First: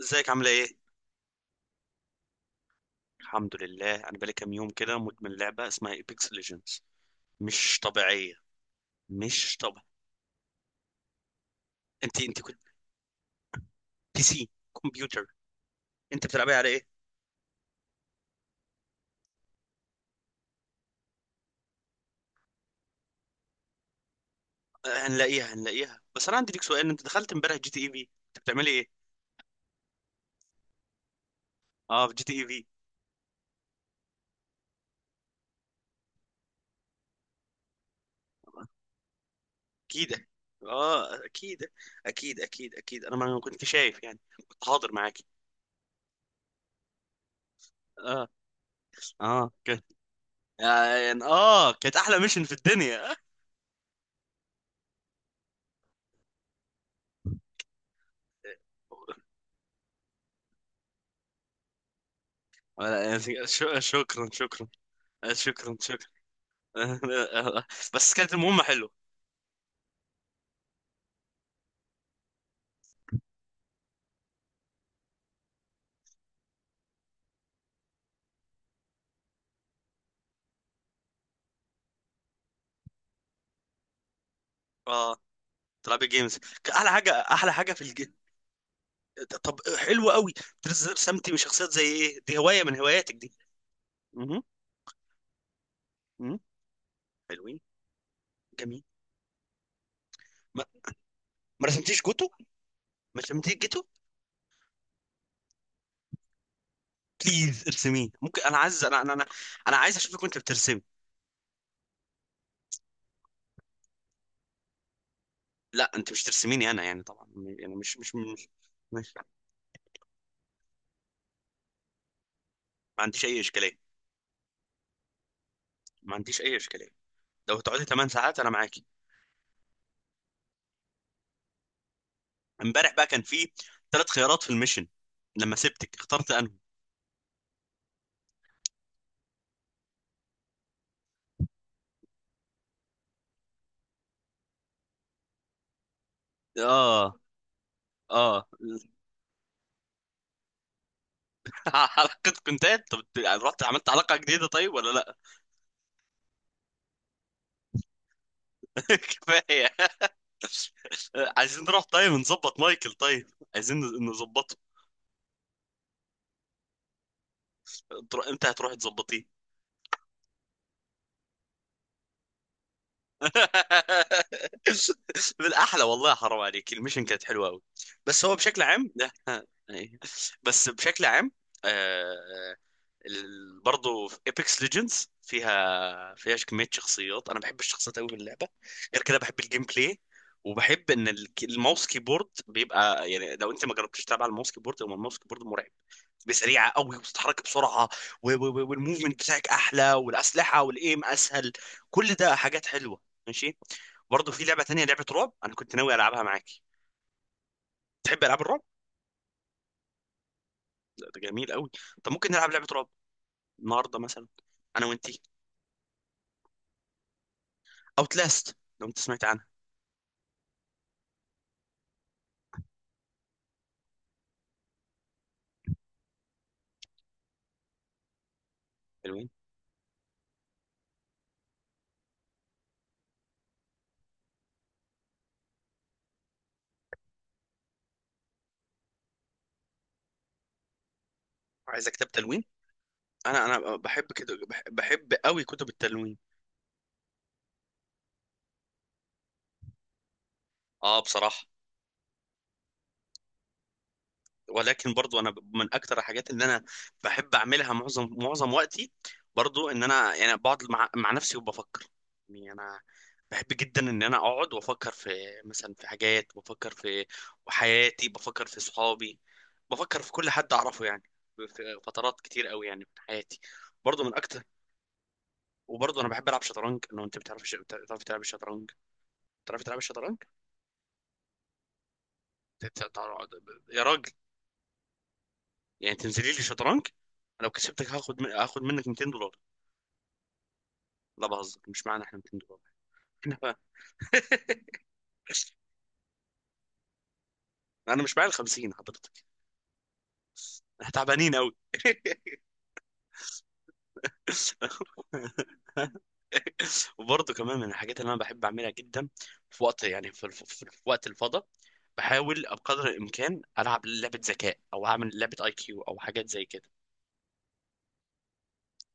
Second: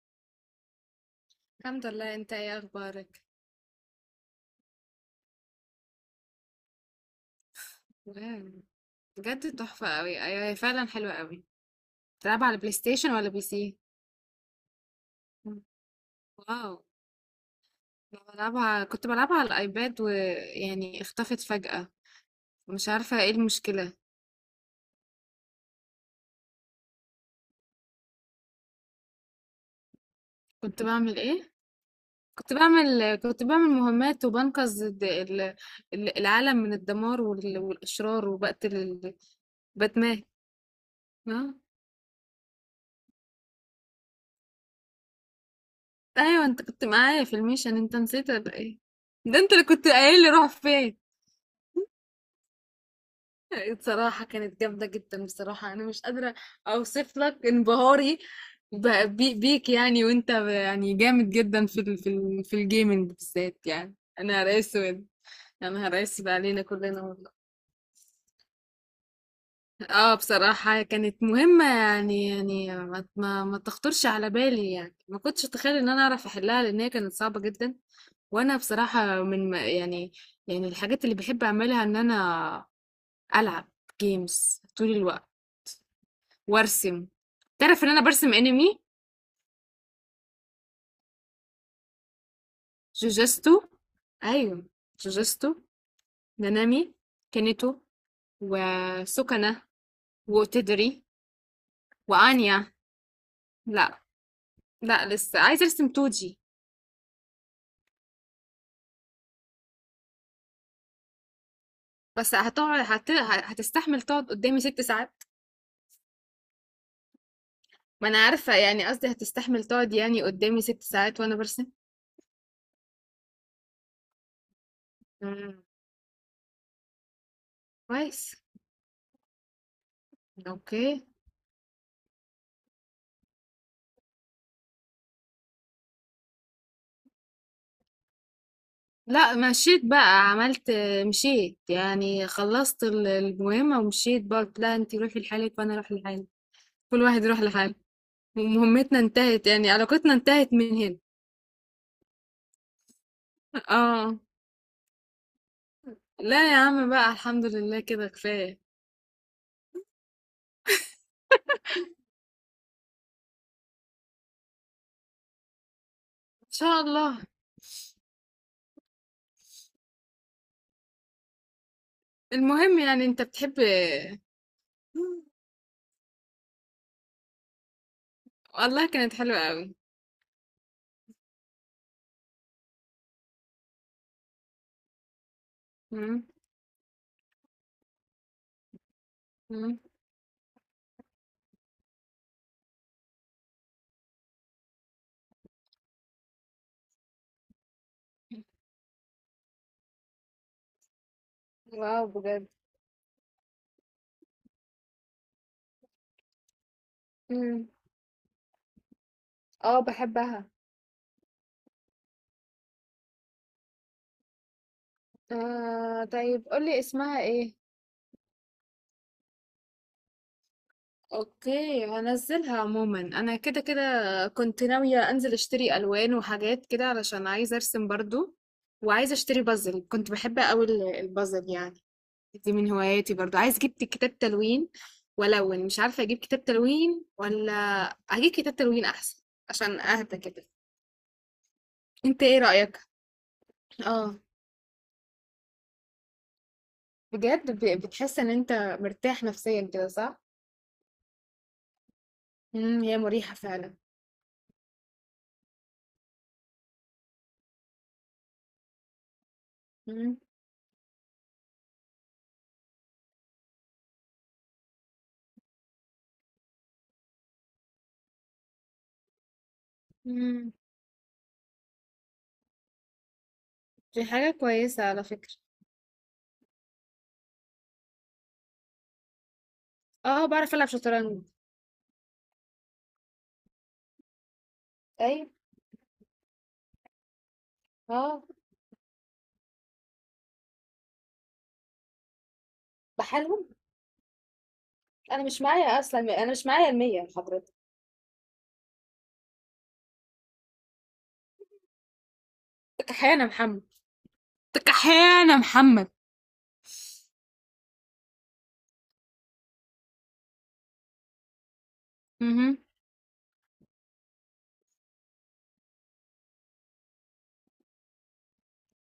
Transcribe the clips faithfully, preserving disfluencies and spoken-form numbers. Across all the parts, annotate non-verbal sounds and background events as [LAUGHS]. ازيك عاملة ايه؟ الحمد لله، انت ايه اخبارك؟ الحمد لله, انا بقالي كام يوم كده مدمن لعبة اسمها ايبكس ليجندز. مش طبيعية. واو، بجد مش طبيعية. تحفة قوي. ايوه هي فعلا حلوة قوي. انت انت بتلعبها على كنت بلاي ستيشن ولا بي سي؟ بي سي. كمبيوتر. انت بتلعبيها على واو. ايه؟ أنا بلعبها كنت بلعبها على الايباد، ويعني اختفت فجأة. مش عارفة ايه المشكلة. آه، هنلاقيها هنلاقيها. بس انا عندي ليك سؤال, انت دخلت امبارح جي تي اي في, انت بتعملي ايه؟ كنت بعمل ايه؟ اه, في جي تي اي كنت في. بعمل كنت بعمل مهمات وبنقذ الد- ال- ال- العالم من الدمار وال- والاشرار وبقتل ال- باتمان. اكيد. اه اه، اكيد اكيد اكيد اكيد انا ما كنت شايف يعني. كنت حاضر معاكي. ايوه، انت كنت معايا في الميشن، انت اه. نسيت ولا ايه؟ ده اه انت اللي كانت كنت قايل لي روح فين. يعني اه كانت احلى ميشن في الدنيا. بصراحة كانت جامدة جدا، بصراحة أنا مش قادرة أوصف لك انبهاري ب- بي- [LAUGHS] بيك، يعني، وأنت ب- يعني جامد جدا في ال في ال في ولا- الجيمنج يعني بالذات، شو- يعني شكرا أنا نهار شكرا. أسود. يا شكرا نهار شكرا. أسود علينا كلنا والله. [LAUGHS] بس كانت المهمة حلوة. اه، بصراحة كانت مهمة يعني يعني ما ما ما تخطرش على بالي، يعني ما كنتش أتخيل إن أنا أعرف أحلها، لأن هي كانت صعبة جدا. وأنا بصراحة من ما- يعني، يعني الحاجات اللي بحب أعملها إن أنا ألعب جيمز طول اه, الوقت تلعبي جيمز. احلى وارسم. حاجة احلى حاجة في تعرف ان انا الج... برسم انمي، طب حلو قوي. بتنزل رسمتي من شخصيات زي ايه؟ دي هواية من هواياتك دي؟ جوجستو. مهم. ايوه، جوجستو، مهم. نانامي، حلوين. كينيتو، جميل. وسوكانا، ما, وتدري، ما رسمتيش جوتو. وانيا. ما رسمتيش جيتو. لا، لا لسه عايزه ارسم توجي. بليز ارسميه, ممكن, انا عايز, انا انا انا, أنا عايز اشوفك وانت بترسمي. بس هتقعد هت... هتستحمل تقعد قدامي ست ساعات؟ لا, انت مش ترسميني انا يعني طبعا. يعني مش ما مش انا مش, عارفه، يعني قصدي مش. هتستحمل تقعد يعني قدامي ست ساعات وانا برسم. ما عنديش اي اشكالية. مم. ما عنديش اي اشكالية. لو هتقعدي ثمان كويس. ساعات انا معاكي. اوكي. امبارح بقى كان في ثلاث خيارات في الميشن, لما سبتك اخترت انهي؟ لا، مشيت بقى، عملت مشيت يعني خلصت ال- المهمة ومشيت بقى، قلت لها انتي روحي لحالك وانا اروح لحالي. كل اه. واحد يروح لحاله. اه. ومهمتنا انتهت، يعني علاقتنا انتهت من هنا. [LAUGHS] حلقة كونتات, طب يعني رحت عملت حلقة اه. جديدة طيب ولا لا؟ لا يا عم بقى، الحمد لله كده كفاية. [LAUGHS] كفاية. عايزين نروح طيب نظبط مايكل طيب. عايزين نظبطه. ان شاء الله. تر- انت هتروح تظبطيه. المهم، يعني انت بتحب. [LAUGHS] بالاحلى والله حرام عليك, الميشن كانت حلوه قوي. بس هو بشكل والله عام. كانت حلوة قوي. [LAUGHS] بس بشكل عام. آه، ال- برضو في ايبكس ليجندز, فيها مم. فيها كميه شخصيات, انا بحب الشخصيات قوي في اللعبه. غير كده بحب الجيم مم. بلاي. وبحب ان الك- الماوس كيبورد بيبقى, يعني لو انت ما جربتش تلعب على الماوس كيبورد, هو الماوس كيبورد مرعب. بسريعه قوي, وبتتحرك بسرعه و- و- و- والموفمنت بتاعك احلى, والاسلحه والايم اسهل. واو، كل ده بجد. حاجات حلوه. ماشي. برضو في لعبه تانية, لعبه رعب انا كنت ناوي العبها معاكي. مم. تحب العاب الرعب؟ اه، بحبها. لا, ده جميل قوي. طب ممكن نلعب لعبه رعب النهارده مثلا, انا وانتي. آه، طيب قولي اسمها ايه؟ اوتلاست, لو انت سمعت عنها. اوكي، هنزلها عموما. انا كده كده كنت ناوية انزل اشتري الوان وحاجات كده علشان عايزة ارسم برضو. وعايزة تلوين. اشتري بازل، كنت بحب قوي ال- البازل، يعني. دي من هواياتي، برضو عايز اجيب كتاب تلوين. والون مش عارفه اجيب كتاب تلوين ولا اجيب كتاب تلوين احسن، عشان اهدى كده. عايزه كتاب انت ايه تلوين. رايك؟ انا انا بحب اه، كده, بح- بحب قوي كتب التلوين. بجد ب- بتحس ان انت مرتاح نفسيا كده، صح؟ اه بصراحه. امم هي مريحه فعلا. ولكن برضو انا ب- من اكتر الحاجات اللي انا بحب اعملها معظم معظم وقتي, برضو ان انا امم. يعني بقعد مع, مع نفسي وبفكر. يعني انا بحب جدا ان انا اقعد وافكر في, مثلا في حاجات, بفكر في حياتي, بفكر في صحابي, بفكر في كل حد امم. اعرفه يعني. في فترات كتير قوي يعني في حياتي, برضو دي من حاجه اكتر. كويسه على فكره. وبرضو انا بحب العب شطرنج, لو انت بتعرف بتعرف تلعب الشطرنج؟ بتعرف تلعب الشطرنج؟ اه، بعرف العب شطرنج. يا راجل. ايوه. يعني تنزلي لي شطرنج, انا لو كسبتك هاخد اه. من... هاخد منك ميتين دولار. لا, بهزر, مش معانا احنا ميتين دولار. احنا, بحالهم. انا مش [LAUGHS] معايا، اصلا انا مش معايا المية يا حضرتك. انا مش معايا ال خمسين حضرتك. احنا تعبانين قوي. [LAUGHS] تكحيانة يا محمد، تكحيانة يا محمد. وبرضه كمان من الحاجات اللي انا بحب اعملها جدا, في وقت يعني في, الف... في, في وقت الفضاء, بحاول امم. بقدر الامكان العب لعبه ذكاء او اعمل لعبه اي كيو او حاجات زي كده.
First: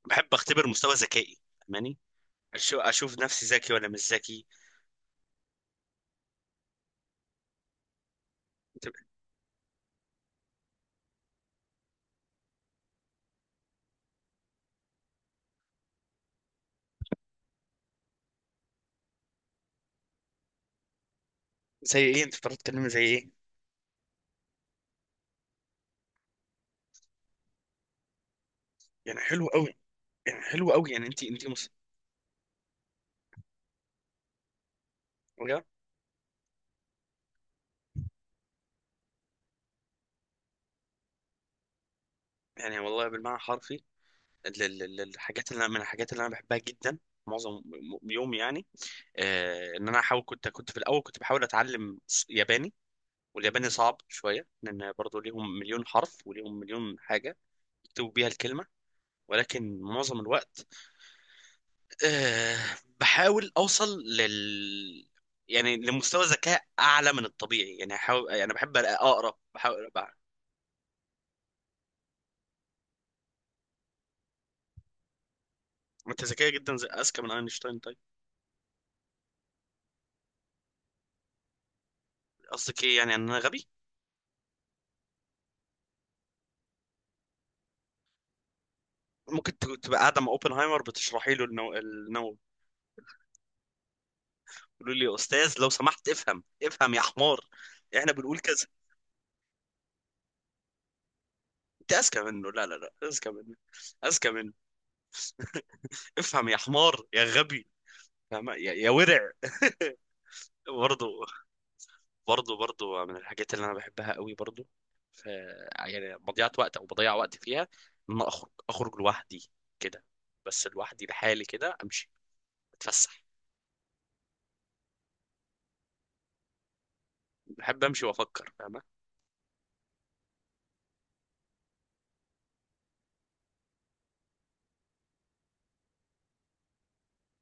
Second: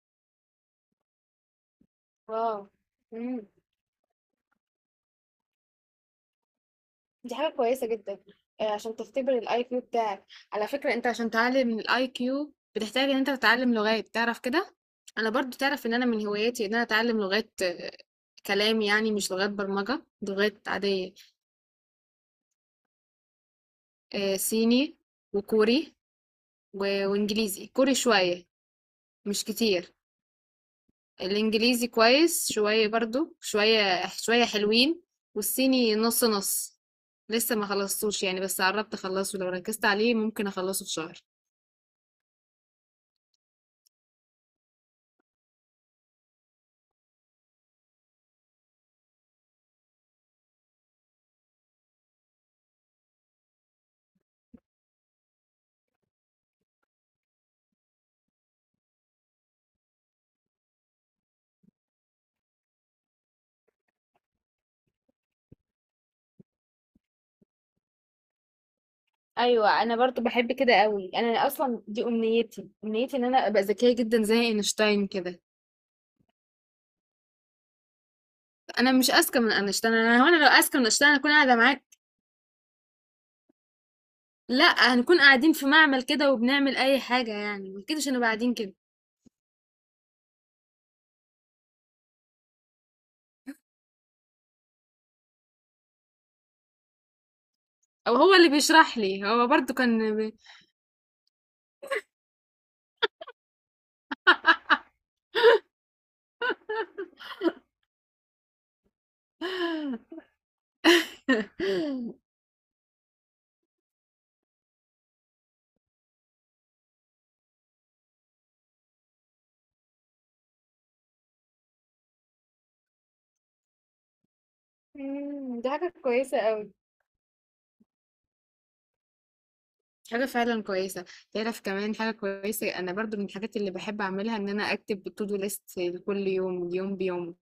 بحب اختبر مستوى ذكائي, فاهماني؟ اه. أشو- اشوف مم. نفسي ذكي ولا مش ذكي. دي حاجة كويسة جدًا، آآ عشان تختبر الIQ بتاعك، على فكرة أنت عشان تعلّي من الIQ بتحتاج إن أنت تتعلّم لغات، تعرف كده؟ أنا برضه تعرف إن أنا من هواياتي إن أنا أتعلّم لغات، آه، كلام يعني، مش لغات برمجة، لغات عادية، زي ايه, انت بتعرف تتكلمي زي ايه؟ آآ صيني، وكوري، و وإنجليزي، كوري شوية، يعني مش حلو قوي. كتير. يعني حلو قوي, يعني انت انت مسلمه. الإنجليزي كويس شوية برضه، شوية شوية حلوين. والصيني نُص، نُص، لسه ما خلصتوش يعني، بس قرّبت أخلّصه، لو ركّزت عليه ممكن أخلّصه في شهر. يعني والله بالمعنى الحرفي, ال- ال- ال- الحاجات اللي أنا- من الحاجات اللي انا بحبها جدا, معظم م- يومي يعني. آه ان انا احاول, كنت كنت في الاول كنت بحاول اتعلم س- ياباني. والياباني صعب شويه, لان برضه ليهم مليون حرف وليهم مليون حاجه يكتبوا بيها الكلمه. ولكن معظم الوقت, آه بحاول اوصل لل, يعني لمستوى ذكاء اعلى من الطبيعي, يعني احاول, يعني بحب اقرا ايوه، بحاول. انا برضو بحب كده قوي. انا اصلا دي امنيتي، امنيتي ان انا ابقى ذكيه جدا زي اينشتاين كده. ما انت ذكيه جدا, زي, اذكى من اينشتاين طيب. انا مش اذكى من اينشتاين. انا هو انا لو اذكى من اينشتاين هكون قاعده معاك. قصدك ايه, يعني ان انا غبي؟ لا، هنكون قاعدين في معمل كده وبنعمل اي حاجه، يعني ما كدهش هنبقى قاعدين كده. ممكن ت- تبقى قاعده مع اوبنهايمر بتشرحي له النو... النووي, يقول لي يا استاذ لو سمحت افهم, افهم يا حمار, احنا او هو بنقول اللي كذا. بيشرح لي، هو برضو كان بي... انت اذكى منه, لا لا لا, اذكى منه. اذكى منه. افهم يا حمار يا غبي. فاهمة؟ يا, يا ورع. [LAUGHS] برضه. برضه برضه من الحاجات اللي انا بحبها قوي برضه, ف يعني مضيعة وقت, او بضيع وقت فيها, ان أنا اخرج اخرج لوحدي كده, بس لوحدي لحالي كده امشي اتفسح. مم، دي حاجه كويسه قوي. بحب امشي وافكر, فاهمه؟ حاجه فعلا كويسه. تعرف كمان حاجه كويسه، انا برضو من الحاجات اللي بحب اعملها ان انا اكتب تو دو ليست لكل يوم، يوم بيوم.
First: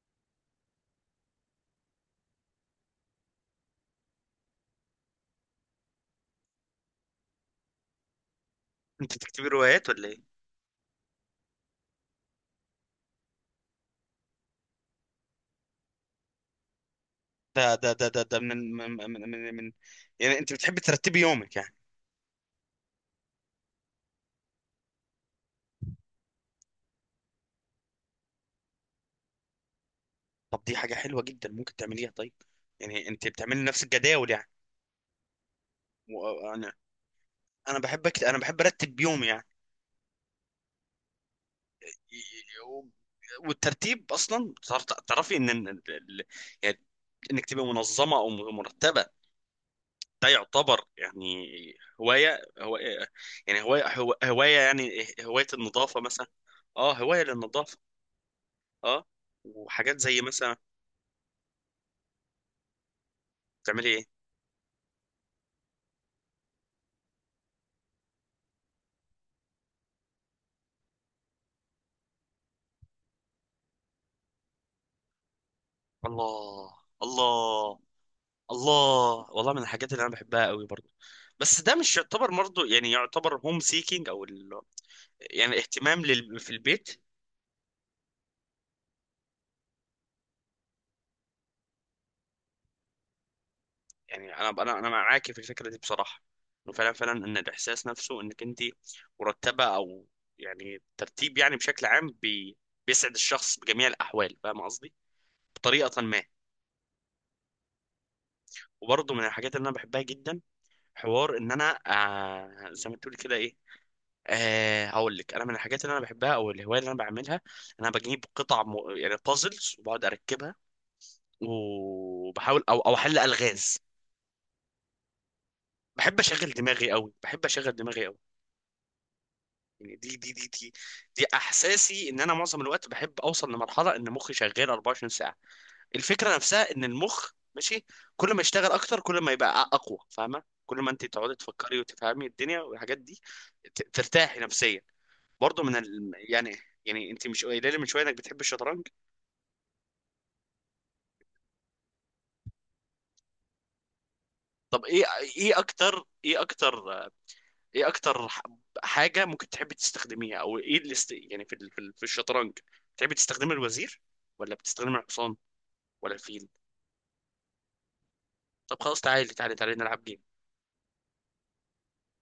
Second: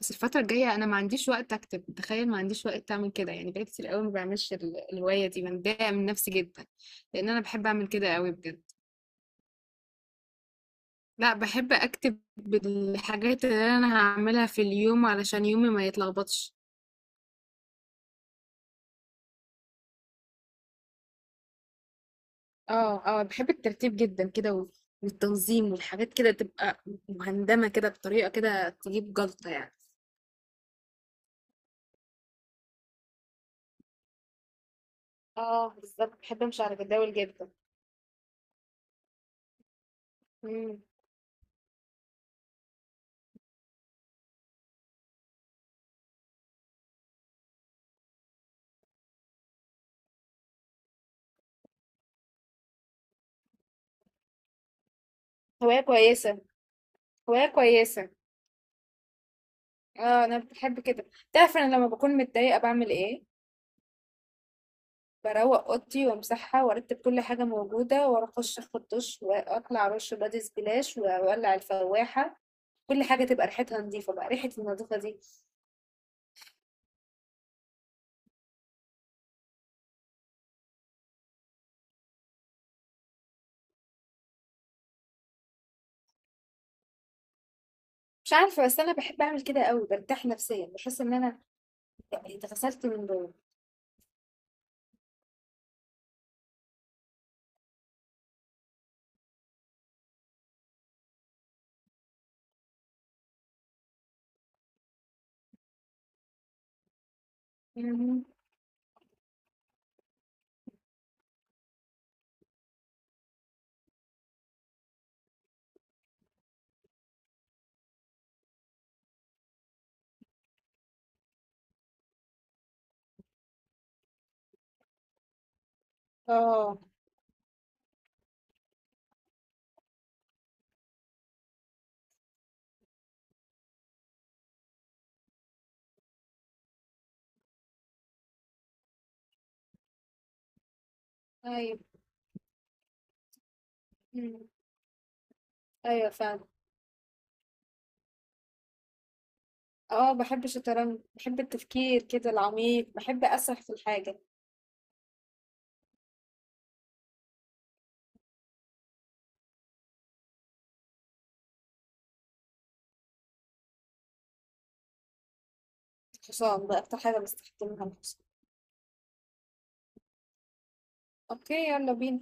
بس الفترة الجاية أنا ما عنديش وقت أكتب. تخيل ما عنديش وقت أعمل كده، يعني بقالي كتير قوي ما بعملش ال- الهواية دي، بتضايق من نفسي جدا لأن أنا بحب أعمل كده قوي بجد. انت بتكتبي روايات ولا ايه؟ لا، بحب أكتب بالحاجات اللي أنا هعملها في اليوم علشان يومي ما يتلخبطش. ده ده ده ده, ده من, من من من من يعني انت بتحبي ترتبي يومك يعني. اه، اه، بحب الترتيب جدا كده، و- والتنظيم والحاجات كده، تبقى مهندمة كده بطريقة كده تجيب جلطة، يعني. طب دي حاجه حلوه جدا ممكن تعمليها طيب. يعني انت بتعملي نفس الجداول يعني. اه، بالظبط بحب امشي وانا على جداول جدا. انا بحب أكت... انا بحب ارتب يومي يعني. مم. ي- ي- و- والترتيب اصلا, تعرف- تعرفي ان, إن ال- ال- يعني انك تبقى منظمه او مرتبه, ده يعتبر يعني, هوايه هو, يعني هوايه هو- هوايه, يعني هوايه هواية النظافه مثلا. كويسة. اه هوايه هواية للنظافه. كويسة. اه. وحاجات زي اه، انا مثلا. بحب كده. تعرف انا لما بكون متضايقه بعمل ايه؟ بتعملي ايه؟ بروق اوضتي وامسحها وارتب كل حاجه موجوده، واروح اخش اخد دش، واطلع ارش بادي سبلاش واولع الفواحه. كل حاجه تبقى ريحتها نظيفه، بقى ريحه النظافه دي. الله. الله. الله. والله من الحاجات اللي انا بحبها قوي برضه. بس ده مش يعتبر برضه, يعني يعتبر هوم سيكينج, او ال..., يعني الاهتمام لل... في البيت. مش عارفه، بس انا بحب اعمل كده قوي، برتاح نفسيا، بحس ان انا يعني اتغسلت من جوه. يعني انا انا انا معاكي في الفكره دي بصراحه. انه فعلا فعلا, ان الاحساس نفسه انك انت مرتبه, او يعني ترتيب, يعني بشكل عام بي... بيسعد الشخص بجميع الاحوال, فاهم قصدي؟ بطريقه ما. مهم. وبرضه من الحاجات اللي انا بحبها جدا, حوار ان انا, آه زي ما تقول كده إيه, أه هقول لك, انا من الحاجات اللي انا بحبها او الهوايه اللي انا بعملها, انا بجيب قطع م... يعني بازلز وبقعد اركبها, وبحاول, او او احل الغاز. بحب اشغل اه. دماغي قوي, بحب اشغل دماغي قوي, يعني دي دي دي دي دي احساسي, ان انا معظم الوقت بحب اوصل لمرحله ان مخي شغال أربعة وعشرين ساعة ساعه. الفكره نفسها ان المخ ماشي, كل ما يشتغل اكتر كل ما يبقى اقوى, فاهمه؟ كل ما انت تقعدي ايوه. تفكري وتفهمي الدنيا والحاجات دي, ت- ترتاحي مم. نفسيا. برضه من ايوه ال..., فعلا. يعني, يعني انت مش قايله لي من شويه انك بتحب الشطرنج؟ اه، بحب الشطرنج، بحب التفكير كده العميق، بحب اسرح في الحاجه. طب ايه, ايه اكتر, ايه اكتر, ايه اكتر ح- حاجه ممكن تحبي تستخدميها, او ايه اللي است... يعني في ال... في ال- في الشطرنج, بتحبي تستخدمي الوزير, ولا بتستخدمي الحصان, ولا الفيل؟ الحصان، ده اكتر حاجه بستخدمها، الحصان. طب خلاص, تعالي تعالي تعالي نلعب جيم. اوكي، يلا بينا.